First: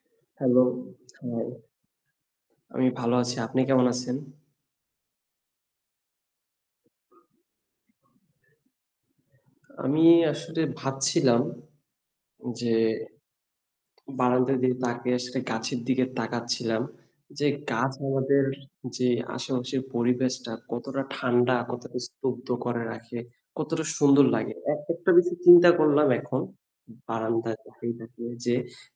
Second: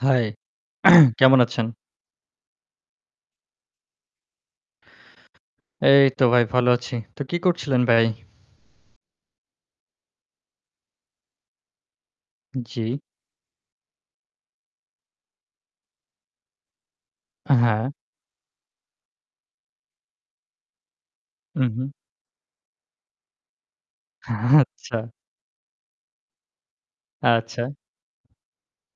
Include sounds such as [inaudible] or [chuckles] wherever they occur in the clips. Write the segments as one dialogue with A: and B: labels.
A: High.
B: Hello.
A: [clears throat] কেমন
B: high.
A: আছেন?
B: আমি ভালো আছি। আপনি কেমন আছেন?
A: এইতো ভাই ভালো আছি। তো কী করছিলেন ভাই?
B: আমি আসলে ভাবছিলাম। যে
A: জ্বী।
B: বারান্দা দিকে তাকিয়ে আসলে গাছের দিকে তাকাচ্ছিলাম যে গাছ
A: হ্যাঁ।
B: আমাদের যে আশেপাশের পরিবেশটা কতটা ঠান্ডা
A: হুম, হুম।
B: কতটা, স্তব্ধ করে রাখে, কতটা সুন্দর লাগে!
A: [chuckles]
B: একা
A: আচ্ছা।
B: একটা বিষয় চিন্তা করলাম এখন বারান্দায়
A: আচ্ছা।
B: তাকিয়ে, তাকিয়ে যে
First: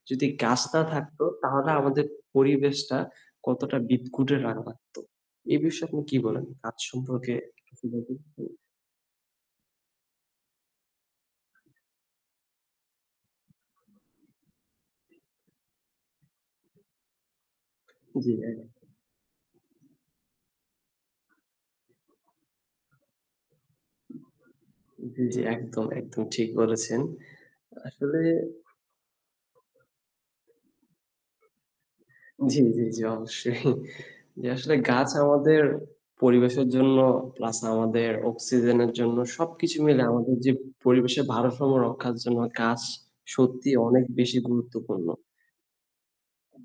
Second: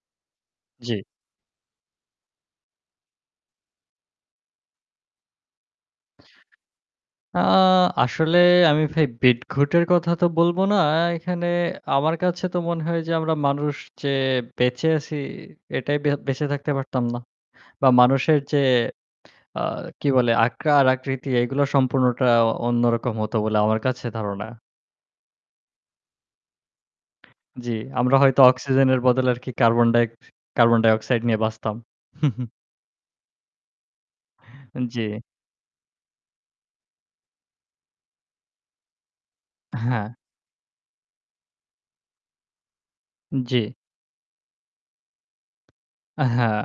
B: যদি গাছ না
A: জ্বী।
B: থাকতো তাহলে আমাদের পরিবেশটা কতটা বিদঘুটে রা লাগতো। এ বিষয়ে আপনি কি বলেন? গাছ সম্পর্কে
A: অ্যাঁ আসলে
B: [unintelligible]
A: আমি ভাই বিটঘুটের কথা তো বলব না। অ্যাঁ এখানে আমার কাছে তো মনে হয় যে, আমরা মানুষ যে বেঁচে আছি এটাই বে বেঁচে থাকতে পারতাম না বা
B: জ্বি,
A: মানুষের যে
B: হ্যাঁ।
A: অ্যাঁ কি বলে আকার আকৃতি এগুলো সম্পূর্ণটা অন্যরকম হতো বলে আমার কাছে ধারণা।
B: জ্বি, জ্বি। একদম, একদম। ঠিক বলেছেন।
A: জ্বি, আমরা
B: আসলে
A: হয়তো অক্সিজেনের বদলে আরকি কার্বন ডাই কার্বন ডাইঅক্সাইড নিয়ে বাঁচতাম। [scoffs]
B: জ্বি, জ্বি, জ্বি। [chuckles] অবশ্যই। জি, আসলে
A: জ্বি।
B: গাছ আমাদের পরিবেশের জন্য প্লাস আমাদের অক্সিজেনের জন্য সবকিছু মিলে
A: হ্যাঁ।
B: আমাদের যে পরিবেশের ভারসাম্য রক্ষার জন্য গাছ
A: জ্বি।
B: সত্যি অনেক বেশি গুরুত্বপূর্ণ।
A: হ্যাঁ।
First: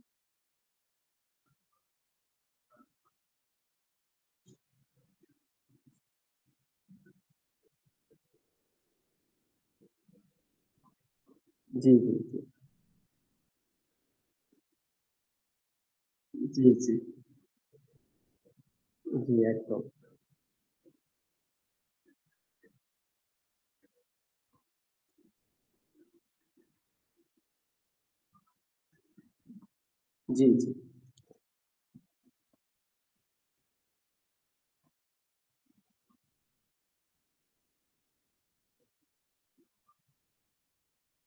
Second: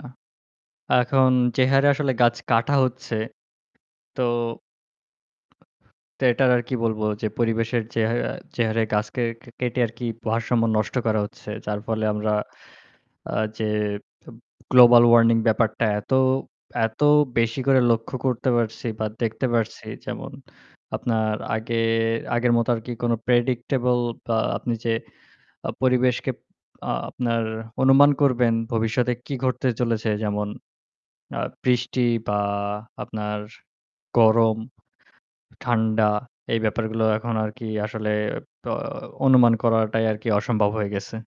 A: এখন যে হারে আসলে গাছ কাটা হচ্ছে। তো তো এটার আর কি বলবো যে পরিবেশের যে হাঁ যে হারে গাছ কে কেটে আরকি ভারসাম্য নষ্ট করা হচ্ছে। যার
B: জ্বি,
A: ফলে
B: জ্বি,
A: আমরা
B: জ্বি।
A: অ্যাঁ যে এব গ্লোবাল ওয়ার্নিং ব্যাপারটা এত,
B: জ্বী জ্বী।
A: এত বেশি করে লক্ষ্য করতে পারছি বা
B: জ্বী,
A: দেখতে
B: একদম।
A: পারছি যেমন আপনার আগে, আগের মতো আরকি কোন প্রেডিক্টেবল বা আপনি যে অ্যাঁ পরিবেশকে আপনার অনুমান করবেন ভবিষ্যতে কী ঘটতে চলেছে?
B: জ্বি,
A: যেমন
B: জি।
A: অ্যাঁ বৃষ্টি বা আপনার গরম, ঠান্ডা এই ব্যাপারগুলো এখন আরকি আসলে অ অনুমান করাটাই আরকি অসম্ভব হয়ে গেছে।